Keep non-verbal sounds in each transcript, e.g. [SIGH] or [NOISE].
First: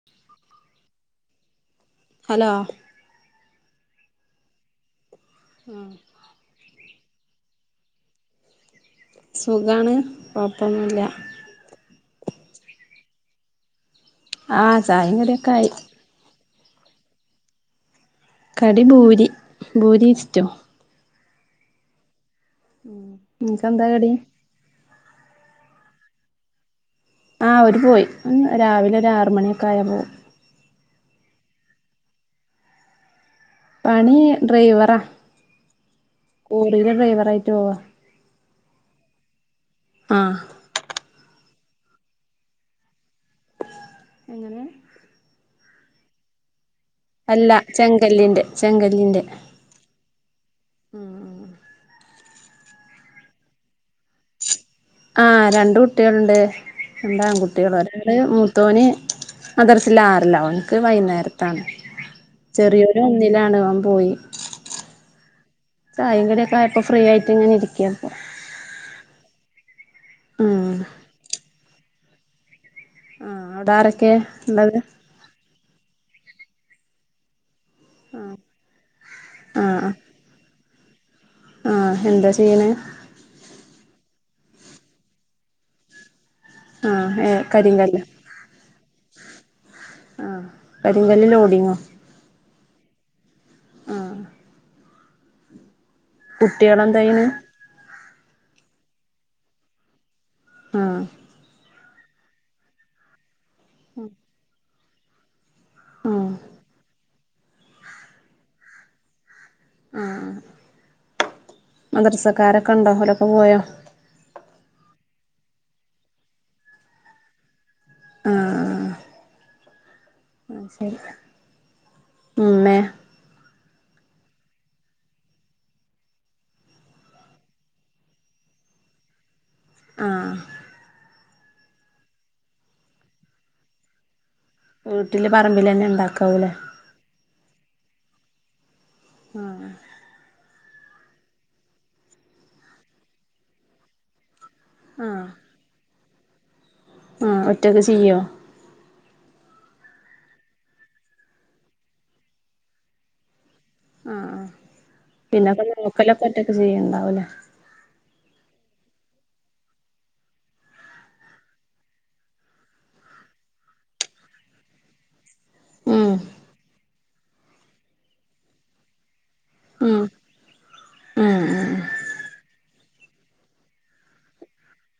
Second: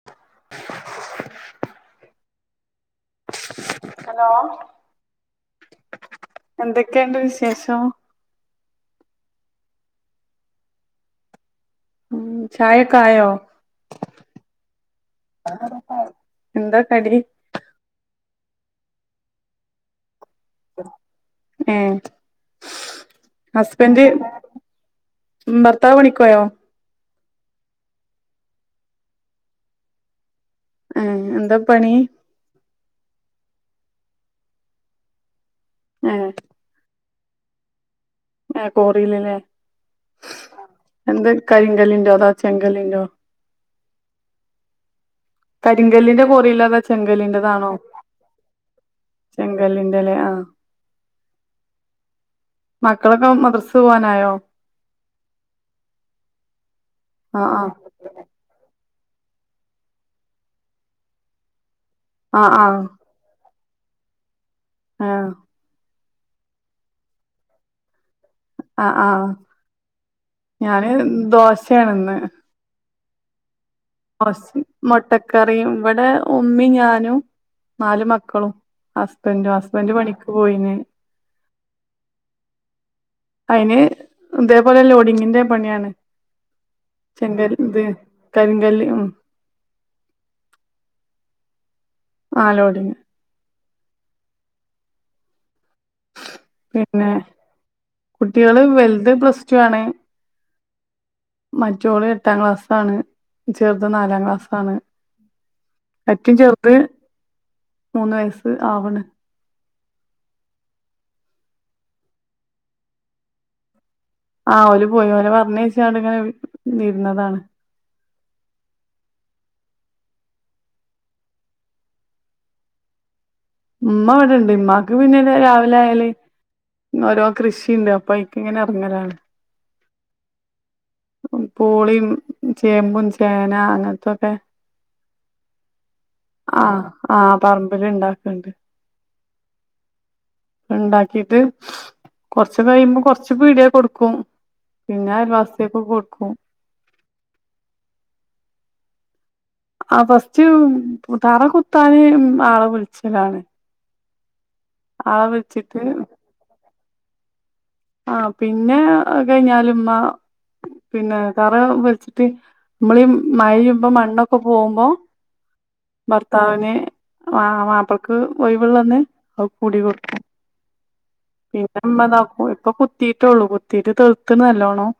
[UNINTELLIGIBLE] Hello hello ആഹ് എന്തൊക്കേണ്ട് വിശേഷം സുഖാണ് കൊഴ്പ്പൊന്നുല്ല ഉം ചായൊക്കായോ ആഹ് ചായിം കടിയൊക്കെ ആയി എന്താ കടി കടി ഭൂരി ഭൂരിം ഇഷ്റ്റും ഏഹ് നിനക്കെന്താ ഹസ്ബൻ്റ് കടി ഭർത്താവ് പണിക്കോയോ ആഹ് ഓരു പോയി രാവിലെ ഒരു ആറ് മണിയൊക്കെ ആയാ പോകും ആഹ് എന്താ പണി പണി ഡ്രൈവറാ ആഹ് കോറിയിലെ ഡ്രൈവറായിട്ട് പോവാ ഏഹ് കോറിലല്ലേ ആഹ് എന്ത് കരിങ്കല്ലിൻ്റോ അതോ ചെങ്കല്ലിൻ്റോ എങ്ങനെ കരിങ്കല്ലിന്റെ കൊറിലോണ് അല്ല ചെങ്കല്ലിന്റെ ചെങ്കല്ലിന്റെ ചെങ്കല്ലിന്റെല്ലേ ആഹ് മക്കളൊക്കെ മദർസ് പോവാനായോ ആഹ് രണ്ട് കുട്ടികളുണ്ട് ആ ആ രണ്ടാൺകുട്ടികൾ ഒരാള് മൂത്തോന് മദറസിലാറില അവനിക്ക് വൈകുന്നേരത്താണ് ആ ആ ചെറിയോന് ഒന്നിലാണ് ഓൻ പോയി ആഹ് ചായിം കടിയൊക്കായപ്പൊ ഫ്രീ ആയിട്ട് ഇങ്ങനെരിക്ക ഇപ്പൊ ആഹ് ആഹ് ഉം ഞാന് ദോശയാണ് ഇന്ന്. ആഹ് അവിടെ ആര മുട്ടക്കറിയും ഇവിടെ ഉമ്മിയും, ഞാനും നാല് മക്കളും, ഹസ്ബന്റും ആഹ് ഹസ്ബന്റ് പണിക്ക് പോയിന്. ആഹ് എന്താ ചെയ്യണേ? അയിന് ഇതേപോലെ ലോഡിങ്ങിന്റെ പണിയാണ് ആഹ് ഏ ചെങ്കൽ ഇത് കരിങ്കല്ല് കരിങ്കല്ല് ഉം ആഹ് കരിങ്കല്ല് ലോടിങ്ങോ? ആഹ് ലോടിങ്ങ് ആഹ് പിന്നെ കുട്ടികളെന്തായ്യ്ണ് കുട്ടികള് വെൽത് പ്ലസ് ടു ആണ്. ആഹ് മറ്റോള് എട്ടാം ക്ലാസ്സാണ്, ചെർത് നാലാം ക്ലാസ്സാണ്. ആഹ് ഏറ്റും ചെറുത് മൂന്ന് വയസ്സ് ആവുണ്. ആഹ് ആഹ് മദർസക്കാരൊക്കെ ഉണ്ടോ ഓലൊക്കെ പോയോ? ആഹ് ഓല് പോയി ഓലെ പറഞ്ഞയ്ച്ചാണ്ട് ഇങ്ങനെ ഇര്ന്നതാണ്. ആഹ് ആഹ് അത്ശരി ഉമ്മെ? ഉമ്മ ഇവിടെണ്ട് ഉമ്മാക്ക് പിന്നെ രാവിലെ ആയാല് ഓരോ കൃഷിയുണ്ട് അപ്പം അയ്ക്ക് ഇങ്ങനെ ഇറങ്ങലാണ്. ആഹ് പൂളയും, ചേമ്പും, ചേന, അങ്ങനത്തൊക്കെ വീട്ടില് പറമ്പിൽ തന്നെ ഉണ്ടാക്കാവൂലെ? ആഹ് ആഹ് പറമ്പിൽ ഇണ്ടാക്ക്ണ്ട്. ആഹ് ഉണ്ടാക്കിട്ട് കൊറച്ച് കഴിയുമ്പോ കൊറച്ച് പീടിയ കൊടുക്കും പിന്നെ അയൽവാസി യക്ക് കൊടുക്കും. ആഹ ഒറ്റക്ക് ചെയ്യോ? ആഹ ഫസ്റ്റ് തറ കുത്താന് ആളെ വിളിച്ചലാണ്. ആഹ ആ ആളെ പിന്നെക്കെ വിളിച്ചിട്ട് നോക്കലൊക്കെ ഒറ്റക്കെ ചെയ്യണ്ടാവുംലേ? ആഹ പിന്നെ കഴിഞ്ഞാലുംമ്മ പിന്നെ തറ വെച്ചിട്ട് നമ്മള് ഈ മഴയ്യുമ്പോ മണ്ണൊക്കെ പോകുമ്പോ ഉം ഭർത്താവിന് ആ മാപ്പിൾക്ക് ഒയിവ്ള്ളന്ന് അവ കൂടി ഉം കൊടുക്കും. ഉം പിന്ന ഉമ്മ ഇ താക്കും. ഇപ്പൊ കുത്തീട്ടുള്ളൂ കുത്തീട്ട് തീർത്ത്നല്ലോണം.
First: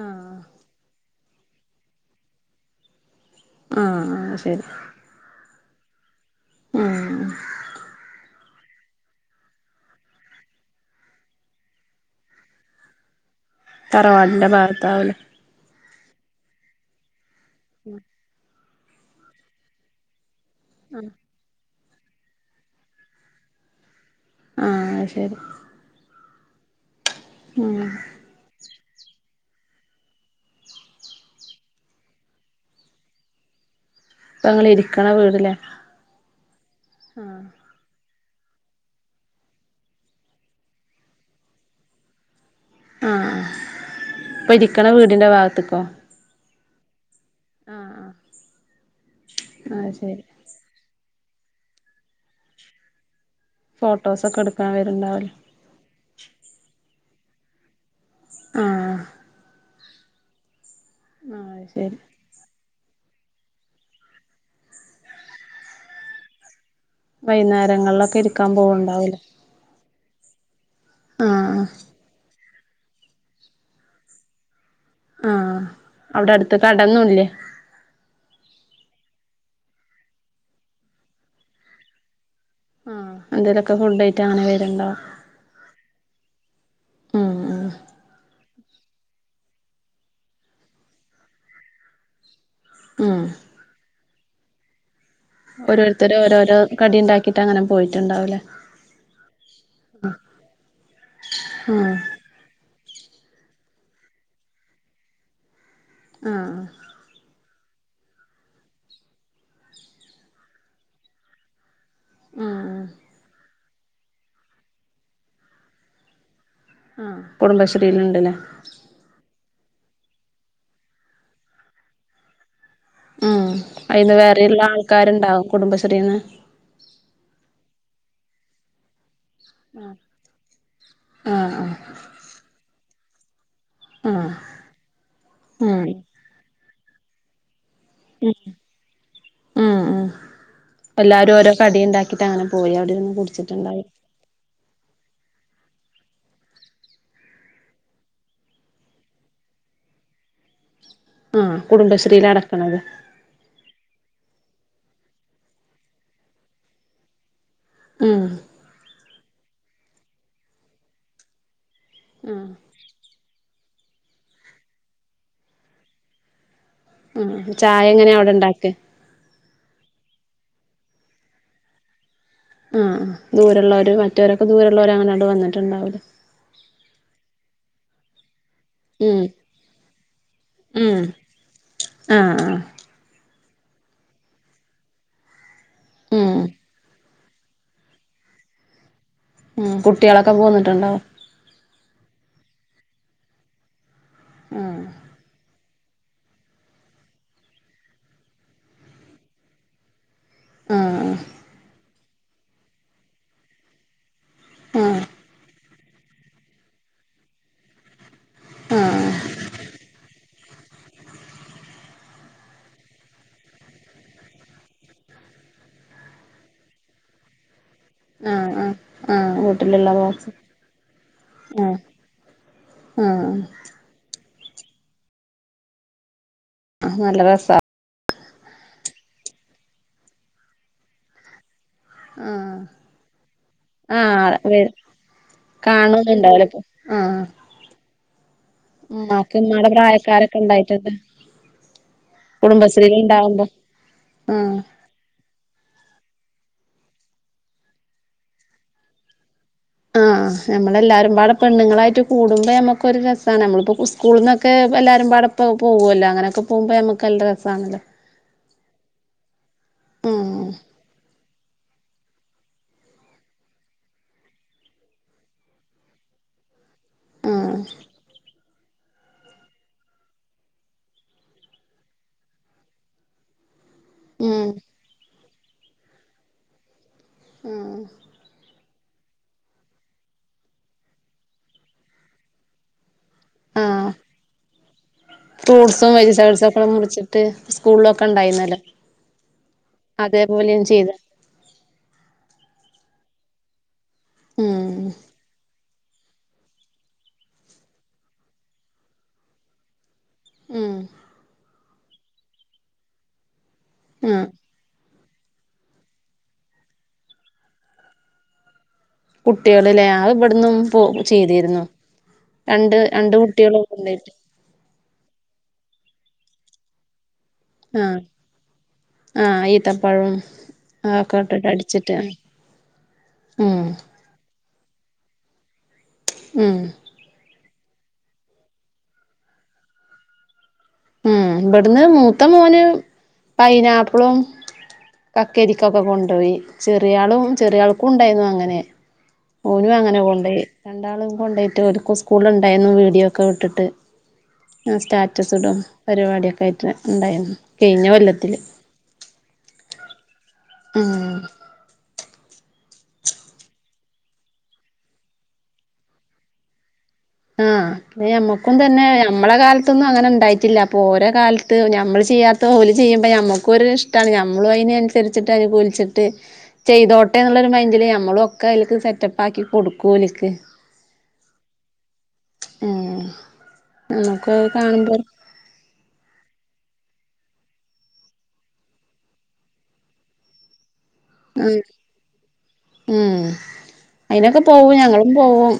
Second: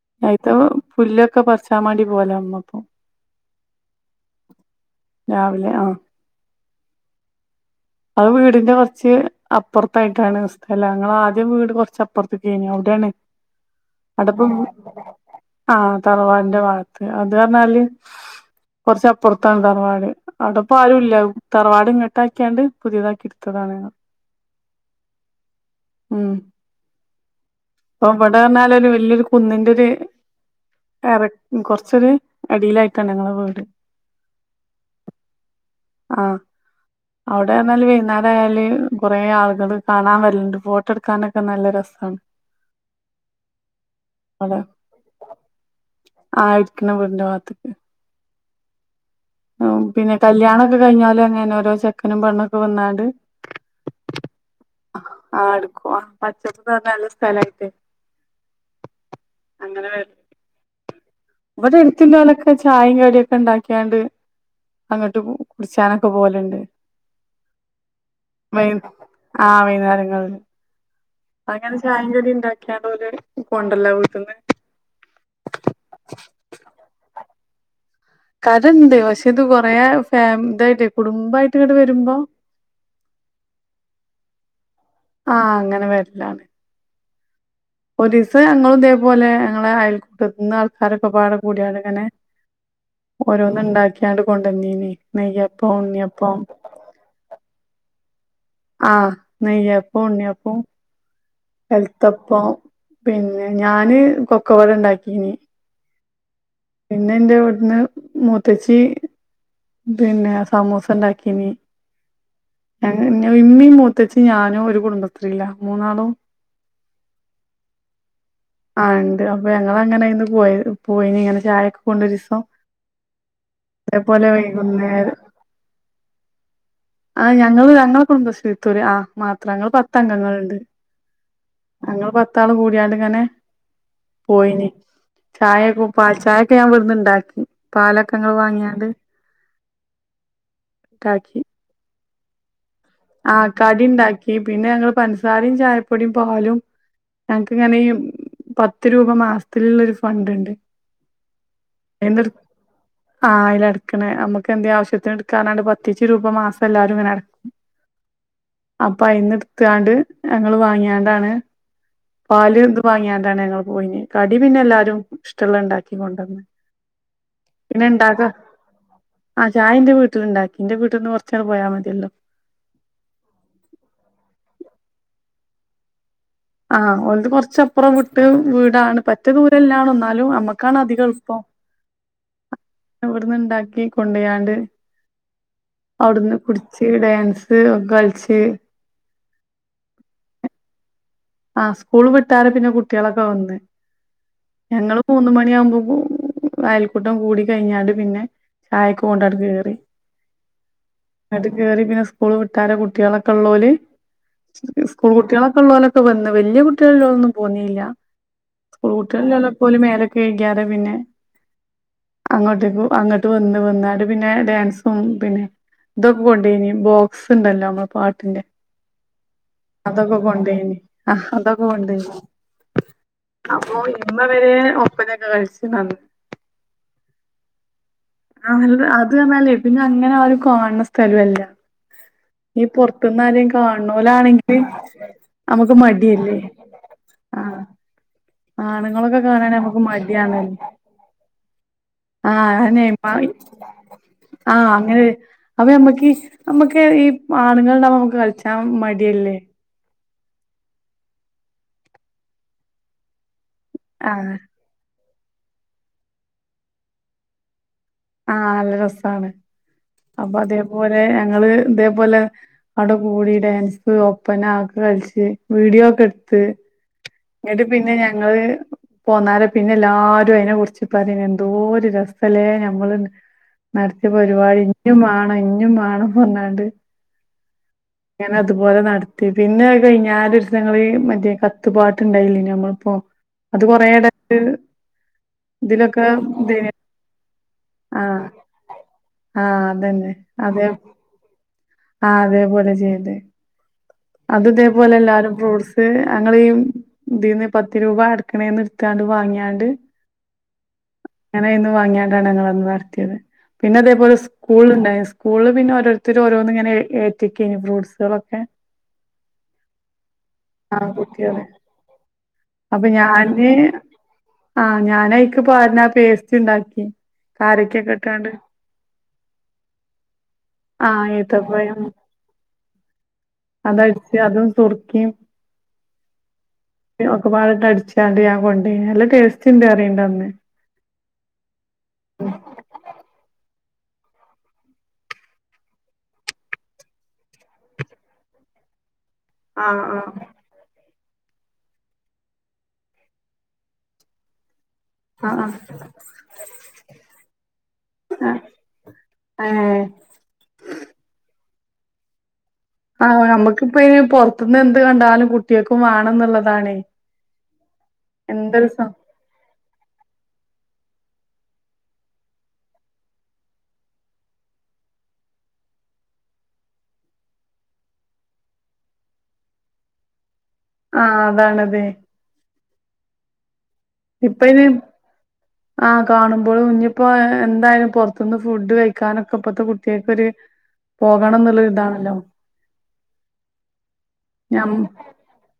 ഉം അയ്ത്ത പുല്ലൊക്കെ പറിച്ചാൻ മാണ്ടി പോയതാണ് ഇമ്മ ഇപ്പം ആഹ ശരി രാവിലെ ആഹ ഉം അത് വീടിന്റെ കുറച്ച് അപ്പുറത്തായിട്ടാണ് സ്ഥലം, ഞങ്ങളെ ആദ്യം വീട് കുറച്ച് അപ്പുറത്ത്ക്കേനി അവിടെണ്. തറവാടിന്റെ അവിടപ്പം ഭാഗത്താവൂലേ ആഹ തറവാടിന്റെ ഭാഗത്ത് അത് പർഞ്ഞാല് കുറച്ചപ്പുറത്താണ് തറവാട്. അവിടപ്പ ആരു ഇല്ല തറവാട് ഇങ്ങോട്ട ആക്കിയാണ്ട് പുതിയതാക്കി ഇടുത്തതാണ്. ആഹ ശരി. ഉം ഉം അപ്പൊ വിടർഞ്ഞാല് ഒരു വല്യൊരു കുന്നിന്റെ ഒരു എർക്ക് കൊറച്ചരു അടിയിലായിട്ടാണ് ഞങ്ങളുടെ വീട്. ഇപ്പ ങ്ങള് ഇരിക്കണ വീട്ലേ ആഹ ഇവിടെർഞ്ഞാല് വൈന്നാരം ആയാല് കുറെ ആളുകള് കാണാൻ വര്ല്ലണ്ട് ഫോട്ടോ എടുക്കാനൊക്കെ നല്ല രസാണ്. [INAUDIBLE] ആഹ് ഇപ്പ ഇരിക്കണ വീടിന്റെ ഭാഗത്ത്ക്കോ ആഹ് ഇരിക്കണ വീടിന്റെ ഭാഗത്തക്ക് ആഹ് പിന്നെ ശരി കല്യാണ കഴിഞ്ഞാല് അങ്ങനെ ഓരോ ചെക്കനും പെണ്ണൊക്കെ വന്നാണ്ട് ഫോട്ടോസൊക്കെ എടുക്കാൻ വരണ്ടാവെല്ല ആഹ എടുക്കും ആ പച്ചപ്പ നിറഞ്ഞ നല്ല സ്ഥലായിട്ട് ആഹ് അങ്ങനെ വരു ആഹ് അത് ഇവടെ ശരി എടുത്തില്ലോലൊക്കെ ചായയും കടിയൊക്കെ ഇണ്ടാക്കിയാണ്ട് അങ്ങട്ട് കുടിച്ചാനൊക്കെ പോവലിണ്ട് വൈന്നേരങ്ങളിലൊക്കെ ഇരി വൈ ആഹ് വൈന്നേരങ്ങളില് ആഹ് അതങ്ങനെ ചായേം കടി ഉണ്ട ഉണ്ടാക്കിയർ കൊണ്ടർലാവും വീട്ടീന്ന് ആഹ് അവടെ അടുത്ത് കടൊന്നുംല്ലേ കടണ്ട് പക്ഷെ ഇത് കൊറേ ഫാമ ഇതായിട്ട് കുടുംമ്പായിട്ട് ഇങ്ങട് വരുമ്പോ ആഹ് എന്തേലൊക്കെ ഫുഡ്‌ ആയിട്ട് അങ്ങന വരുണ്ടാവും. ആഹ അങ്ങന വരലാണ് ഉം ഉം ഒരീസം ഞങ്ങളും ഇതേപോലെ ഞങ്ങളെ അയൽക്കൂട്ടത്തിന്ന് ആൾക്കാരൊക്കെപാട കൂടിയാണ്ട് ഇങ്ങനെ ഉം ഓരോന്ന് ഇണ്ടാക്കിയാണ്ട് കൊണ്ടന്നീന് നെയ്യപ്പം ഓരോരുത്തര് ഉണ്ണിയപ്പം ഓരോരോ കടി ഇണ്ടാക്കിട്ട് അങ്ങനെ പോയിട്ടുണ്ടാവുലേ ആഹ് നെയ്യപ്പൊ ഉണ്ണിയപ്പൊ ഉം കൽത്ത പ്പം പിന്നെ ഞാന് പൊക്കവട ഇണ്ടാക്കീന് ആഹ് പിന്നെ ഇന്റെ ഇവിടന്ന് മൂത്തച്ചി പിന്നെ സമൂസ ഉണ്ടാക്കീന് ഉം ഇമ്മീ മൂത്തച്ചീ ഞാനും ഒരു കുടുംബശ്രീല മൂന്നാളും ആഹ് കുടുംബശ്രീലിണ്ട്ലെ ആഹ് ഇണ്ട് അപ്പൊ ഞങ്ങള് അങ്ങനെ അയിന്ന് പോയി പോയിനി ഇങ്ങനെ ചായൊക്കെ കൊണ്ടൊരീസം ആഹ് അയിന്ന് അതേപോലെ വേറിം ഇള്ള വൈകുന്നേരം ആൾക്കാരിണ്ടാവും കുടുംബശ്രീന്ന് ആഹ് ഞങ്ങള് ഞങ്ങളെ കുടുംബശ്രീത്തോര് ആഹ് മാത്രം ഞങ്ങള് ആഹ് പത്ത് അംഗങ്ങളിണ്ട് ആഹ് ഞങ്ങള് പത്താള് കൂടിയാണ്ട് ഇങ്ങനെ ആഹ് പോയിന് ഉം ചായയൊക്കെ പാൽ ചായൊക്കെ ഞാൻ ഇവടന്ന് ഇണ്ടാക്കി. പാലൊക്കെങ്ങള് വാങ്ങിയാണ്ട് ഉം ഉം എല്ലാരും ഇണ്ടാക്കി ഓരോ കടി ഇണ്ടാക്കിട്ട് അങ്ങനെ പോയി അവിടിരുന്ന് ആഹ് കടി ഇണ്ടാക്കി പിന്നെ ഞങ്ങള് പൻസാരി ചായപ്പൊടി പാലും ഞങ്ങക്ക് ഇങ്ങനെ ഈ പത്ത് രൂപ മാസത്തിലുള്ളൊരു ഫണ്ട് ഇണ്ട് ആഹ് കുടുംബശ്രീല് അടക്കണത് ആഹ് അയിലടക്കണേ നമ്മക്ക് എന്തെ ആവശ്യത്തിന് എടുക്കാനാണ്ട് പത്തീച്ച് രൂപ മാസം എല്ലാരും ഇങ്ങനെ അടക്ക ഉം അപ്പൊ അയിന്ന്ട്ത്താണ്ട് ഞങ്ങള് വാങ്ങിയാണ്ടാണ് ഉം പാല് എന്തോ വാങ്ങിയാണ്ടാണ് ഞങ്ങള് പോയിനെ കടി പിന്നെ എല്ലാരും ഇഷ്ടള്ള ഇണ്ടാക്കി കൊണ്ടന്ന് ആഹ് ചായ എങ്ങനെ അവടെ ഇണ്ടാക്ക ആഹ് ചായന്റെ വീട്ടിലുണ്ടാക്കി ന്റെ വീട്ടിൽന്ന് കുറച്ചണ് പോയാൽ മതിയല്ലോ ആഹ് ദൂരുള്ളവര് മറ്റോരൊക്കെ ദൂരള്ളവര് അങ്ങനെ അങ്ങട് വന്നിട്ടുണ്ടാവുല്ലേ ആഹ് ഓലത് കൊറച്ചപ്പറം വിട്ട് വീടാണ് ഉം പറ്റേ ദൂരെല്ലാണും നമ്മക്കാണ് ഉം അധിക എളുപ്പം ആഹ് ആഹ് ഇവടന്ന് ഇണ്ടാക്കി കൊണ്ടയാണ്ട് അവിടന്ന് ഉം കുടി ച്ച് ഡാൻസ് ഒക്കെ കളിച്ച് ഉം കുട്ട്യേളൊക്കെ പോന്നിട്ടുണ്ടാവും ആഹ് സ്കൂള് വിട്ടാരെ പിന്നെ കുട്ട്യാളൊക്കെ വന്ന് ആ ഞങ്ങളും മൂന്ന്‌ മണിയാവുമ്പോ അയൽക്കൂട്ടം കൂടി കഴിഞ്ഞാണ്ട് പിന്നെ ചായെക്കെ കൊണ്ടട് കേറി ആ എന്നിട്ട് കേറി പിന്നെ സ്കൂള് വിട്ടാരെ കുട്ട്യാളൊക്കെ ഉള്ളോല് ആ സ്കൂൾ കുട്ടികളൊക്കെ ഉള്ളോലൊക്കെ വന്ന് വല്യ കുട്ടികള് ഇള്ളോലൊന്നും പോന്നീല്ല സ്കൂൾ കുട്ടികൾ ഇള്ളോലൊപ്പം ഓല് മേലൊക്കെ കഴികിയാരെ പിന്നെ അങ്ങോട്ടേക്ക് അങ്ങട്ട് വന്ന് വന്നാണ്ട് പിന്നെ ഡാൻസും പിന്നെ ഇതൊക്കെ കൊണ്ടയിനി ബോക്സ് ഉണ്ടല്ലോ നമ്മളെ ആ പാട്ടിന്റെ ആ ആ വീട്ടിലുള്ള അതൊക്കെ ബോക്സ് കൊണ്ടയിനിം ആഹ് അതൊക്കെ ആ കൊണ്ടയ്നോ ആ ഓഹ് ഇമ്മ വരെ ഒപ്പനൊക്കെ കളിച്ച്ണ് അന്ന് ആഹ് നല്ല രസാ ആഹ് നല്ലത് അത് പറഞ്ഞാലേ പിന്നെ അങ്ങനെ ആരും കാണണ സ്ഥലോല്ല ആ ഈ പൊറത്ത്ന്ന് ആരേലും ആ കാണണോലാണെങ്കില് വെ നമുക്ക് മടിയല്ലേ കാണുന്നുണ്ടാവൂലേ ഇപ്പൊ ആ ആഹ് ആണുങ്ങളൊക്കെ ഉമ്മാക്ക് കാണാണെ ഉമ്മാടെ നമ്മക്ക് പ്രായക്കാരൊക്കെ മടിയാണ് ഉണ്ടായിട്ടുണ്ട് ആഹ് കുടുംബശ്രീൽ ഉണ്ടാവുമ്പോ ആ [UNINTELLIGIBLE] ആഹ് അങ്ങനെ അപ്പ നമ്മക്ക് ഈ നമ്മക്ക് ഈ ആണുങ്ങൾ ഉണ്ടാവുമ്പ നമുക്ക് കളിച്ചാ മടിയല്ലേ ആഹ് നമ്മളെല്ലാരും പാടെ പെണ്ണുങ്ങളായിട്ട് കൂടുമ്പോ നമ്മക്കൊരു രസാണ് നമ്മളിപ്പോ ആഹ് ഉസ്കൂൾന്നൊക്കെ എല്ലാവരും പാടെപ്പം പോവോല്ലോ അങ്ങനെയൊക്കെ പോവുമ്പോ നമ്മക്ക് നല്ല രസാണല്ലോ ആഹ് നല്ല രസാണ്. അപ്പൊ ഉം അതേപോലെ ഞങ്ങള് ഇതേപോലെ അവിടെ കൂടി ഡാൻസ് പ്പന ഓക്ക കളിച്ച് വീഡിയോ ക്കെടുത്ത് ഉം ഇന്നട്ട് പിന്നെ ഞങ്ങള് പോന്നാര പിന്നെ എല്ലാരും അയി നെ കുറിച്ച് പറയും എന്തോരു രസല്ലേ ഞമ്മള് ന് നടത്തിയ ഉം പരിപാടി ഇഞ്ഞും വേണം ഇഞ്ഞും വേണം ന്ന് പറഞ്ഞാണ്ട് ഊ ഉഹ് ഞങ്ങ അതുപോലെ നടത്തി പിന്നെ കഴിഞ്ഞാല ഒരുദിവസം ഞങ്ങള് മറ്റേ കത്തുപാട്ട് ട്ട് ണ്ടായില്ല നമ്മളിപ്പോ അത് കൊറേ ആഹ് ടത്ത് ഫ്രൂട്ട്സും വെജിറ്റബിൾസക്കെ മുറിച്ചിട്ട് സ്കൂളിലൊക്കെ ആഹ് ഉണ്ടായിന്നല്ലോ ആഹ് അതന്നെ അതെ ചെയ്ത ആഹ അതേപോലെ ചെയ്തെ അത് ഉം ഇതേപോലെ എല്ലാരും ഫ്രൂഡ്സ് ത് അങ്ങളീ ഇതിന്ന് പത്ത് രൂപ അടക്കണേ ന്ന് ടുത്താണ്ട് വാങ്ങിയാണ്ട് ഉംഹ് അങ്ങനെ അയിന്ന് വാങ്ങിയാണങ്ങളന്ന് നടത്തിയത്. പിന്നെ അതേപോലെസ് ആഹ് കൂള്ണ്ടായി സ്കൂളില് പിന്നെ ഓരോരുത്തര് ഓരോന്ന് ങ്ങനെ ഏറ്റ്ക്കയ്നു ഫ്രൂട്സാളൊക്കെ കുട്ട്യാള്ലേ ആ ഇവിടന്നും പോ ആഹ് കുട്ടികള് ചെയ്തിരുന്നു. രണ്ട് അപ്പൊ രണ്ട് കുട്ടികള ഞാന് കൊണ്ടയിട്ട് ആഹ് ഞാനയിക്ക് പാര്ണ ആ പേസ്റ്റ് ണ്ടാക്കി കാരക്കൊക്കെ ട്ടാണ്ട് ആഹ ഈത്തപ്പഴവും ആഹ് അതൊക്കെ ഇട്ടിട്ട് ഏത്തപ്പഴം അടിച്ചിട്ട് ഉം അതടിച്ച് അതും സുറുക്കിം ഉംഹ്. ഒക്കെ പാടട്ട് അടിച്ചാണണ്ട് ഞാ കൊണ്ടയ്നി നല്ല ടേസ്റ്റ് ണ്ട് അറിണ്ട ന്ന് ഉം ഇബടന്ന് മൂത്ത മോന് പൈയ്‌നാപ്പിളും കക്കരിക്കൊക്കെ കൊണ്ടോയി ചെറിയാളും ചെറിയാ ൾക്കും ഉണ്ടായിന്നു അങ്ങനെ. ഓനു ആഹ് അങ്ങനെ ആഹ് കൊണ്ടോയി രണ്ടാളും കൊണ്ടയിറ്റ് ഓര്ക്ക് സ്കൂള്ല് ണ്ടായിന്നു വീഡിയോ ക്കെ വിട്ടിട്ട് ഞാ സ്റ്റാറ്റസ് ആഹ് ടും പരിപാടിയൊക്കെ ആയിട്ട് ഇണ്ടായിന്നു കഴിഞ്ഞ കൊല്ലത്തില് ആഹ് ഉംഹ് ആഹ് നമ്മുക്കിപ്പയിന് പുറത്ത്ന്നെന്ത് കണ്ടാലും കുട്ട്യാ ക്കും വേണന്നുള്ളതാണേയ് ആഹ് അത് ഞമ്മക്കും തന്നെ നമ്മളെ കാലത്തൊന്നും അങ്ങനെ ഉണ്ടായിട്ടില്ല. അപ്പോ ഓര കാലത്ത് ഞമ്മൾ ചെയ്യാത്ത ഓല് ചെയ്യുമ്പോ ഞമ്മക്കൊര് ട്ടാണ് ഞമ്മളും അയിനനുസരിച്ചിട്ട് അതില് കുലിച്ചിട്ട് ചെയ്തോട്ടേ ന്നുള്ളൊരു മൈന്റില് നമ്മളു ഒക്കെയില്ക്ക് സെറ്റപ്പാക്കി കൊടുക്കു ഓൽക്ക് ആഹ് അതാണതേയ് ആഹ് ഇപ്പയിന് ആഹ് കാണുമ്പഴും ഇനിപ്പോ എന്തായാലും പൊറത്തുന്ന് ഫുഡ് കഴിക്കാനൊക്കെ ഇപ്പത്തെ കുട്ട്യാക്കൊര് ഉം പോകണന്നുള്ളൊരു താണല്ലോ ഉം അയിനൊക്കെ പോവു ഞങ്ങളും പോവും.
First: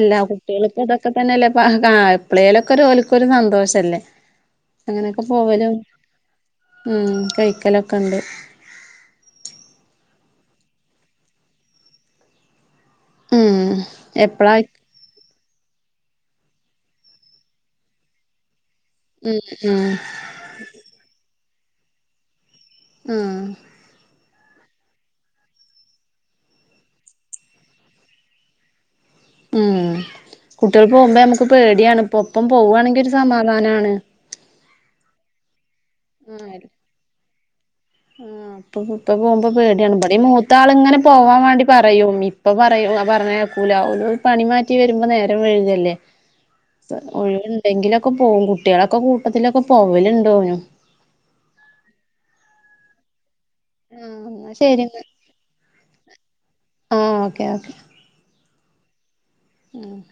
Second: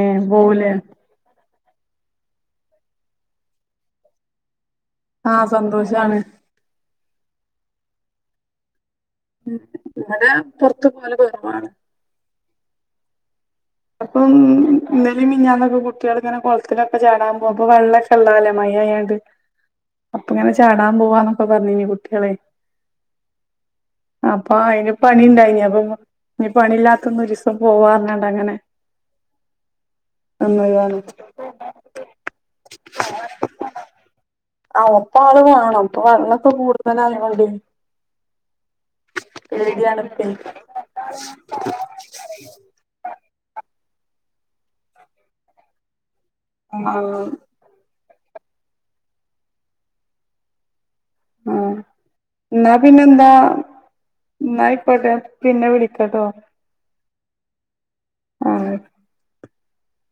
എല്ലാ പോവൂലേ കുട്ടികളിപ്പ തൊ ക്കെ തന്നെയല്ല പ്പ കാ ഇപ്പളേലൊക്കൊരു ഓൽക്കൊരു സന്തോഷല്ലേ അങ്ങനെയൊക്കെ ആഹ് പോവലും സന്തോഷാണ് ഉം കഴിക്കലൊക്കെ ണ്ട് ഉ അങ്ങനെ പൊറത്തു പോവല് കൊറവാണ് ഉംഹ് അപ്പം.. ഇന്നലിം മിഞ്ഞാ ന്നൊക്കെ കുട്ട്യാള് ങ്ങനെ കൊളത്തിലൊക്കെ ചാടാ പോവും പ്പൊ വെള്ളൊക്കെ ള്ളതല്ലേ മയയാണ്ട് ഉം- ഊമ് അപ്പ ഇങ്ങനെ ചാടാൻ പോവാന്നൊക്കെ പറഞ്ഞീനി കുട്ട്യേളെ ആഹ് അപ്പൊ അയിന് പണി ഇണ്ടായിനി അപ്പൊ ഇനി പണി ഇല്ലാത്തന്നൊരൂസം പോവാ പറഞ്ഞാണ്ടങ്ങനെ ഉം കുട്ടികൾ നിന്നതാണ് പോവുമ്പേ നമ്മക്ക് പേടിയാണ് ഇപ്പം ഒപ്പം പോവാണെങ്കി ഒരു സമാധാനാണ് ആഹ് ഒപ്പം ആള് വേണം ഇപ്പ വെള്ളൊക്കെ കൂടുതലായോണ്ടേ ഉം അപ്പൊ ഇപ്പ പോകുമ്പോ പേടിയാണ് ഇവിടെയും മൂത്താളിങ്ങനെ പോവാൻ വേണ്ടി പറയുമ്മി ഇപ്പൊ പറയും ഓൻ പറഞ്ഞാ കേക്കൂലാ ഓല് പണി മാറ്റി വെരുമ്പോ നേരം വഴ്കല്ലേ ആഹ് ഒഴിവ്ണ്ടെങ്കിലൊക്കെ പോവും കുട്ട്യാളെക്കെ കൂട്ടത്തിലൊക്കെ പോവല്ണ്ട് ഓനും ആഹ് ഇന്നാ പിന്നെന്താ? ആഹ് എന്നാ ശരിന്നാ ഇന്നായിക്കോട്ടേ പിന്നെ വിളിക്കാട്ടോ ആഹ് ഓക്കേ ഓക്കേ ആഹ് ഉം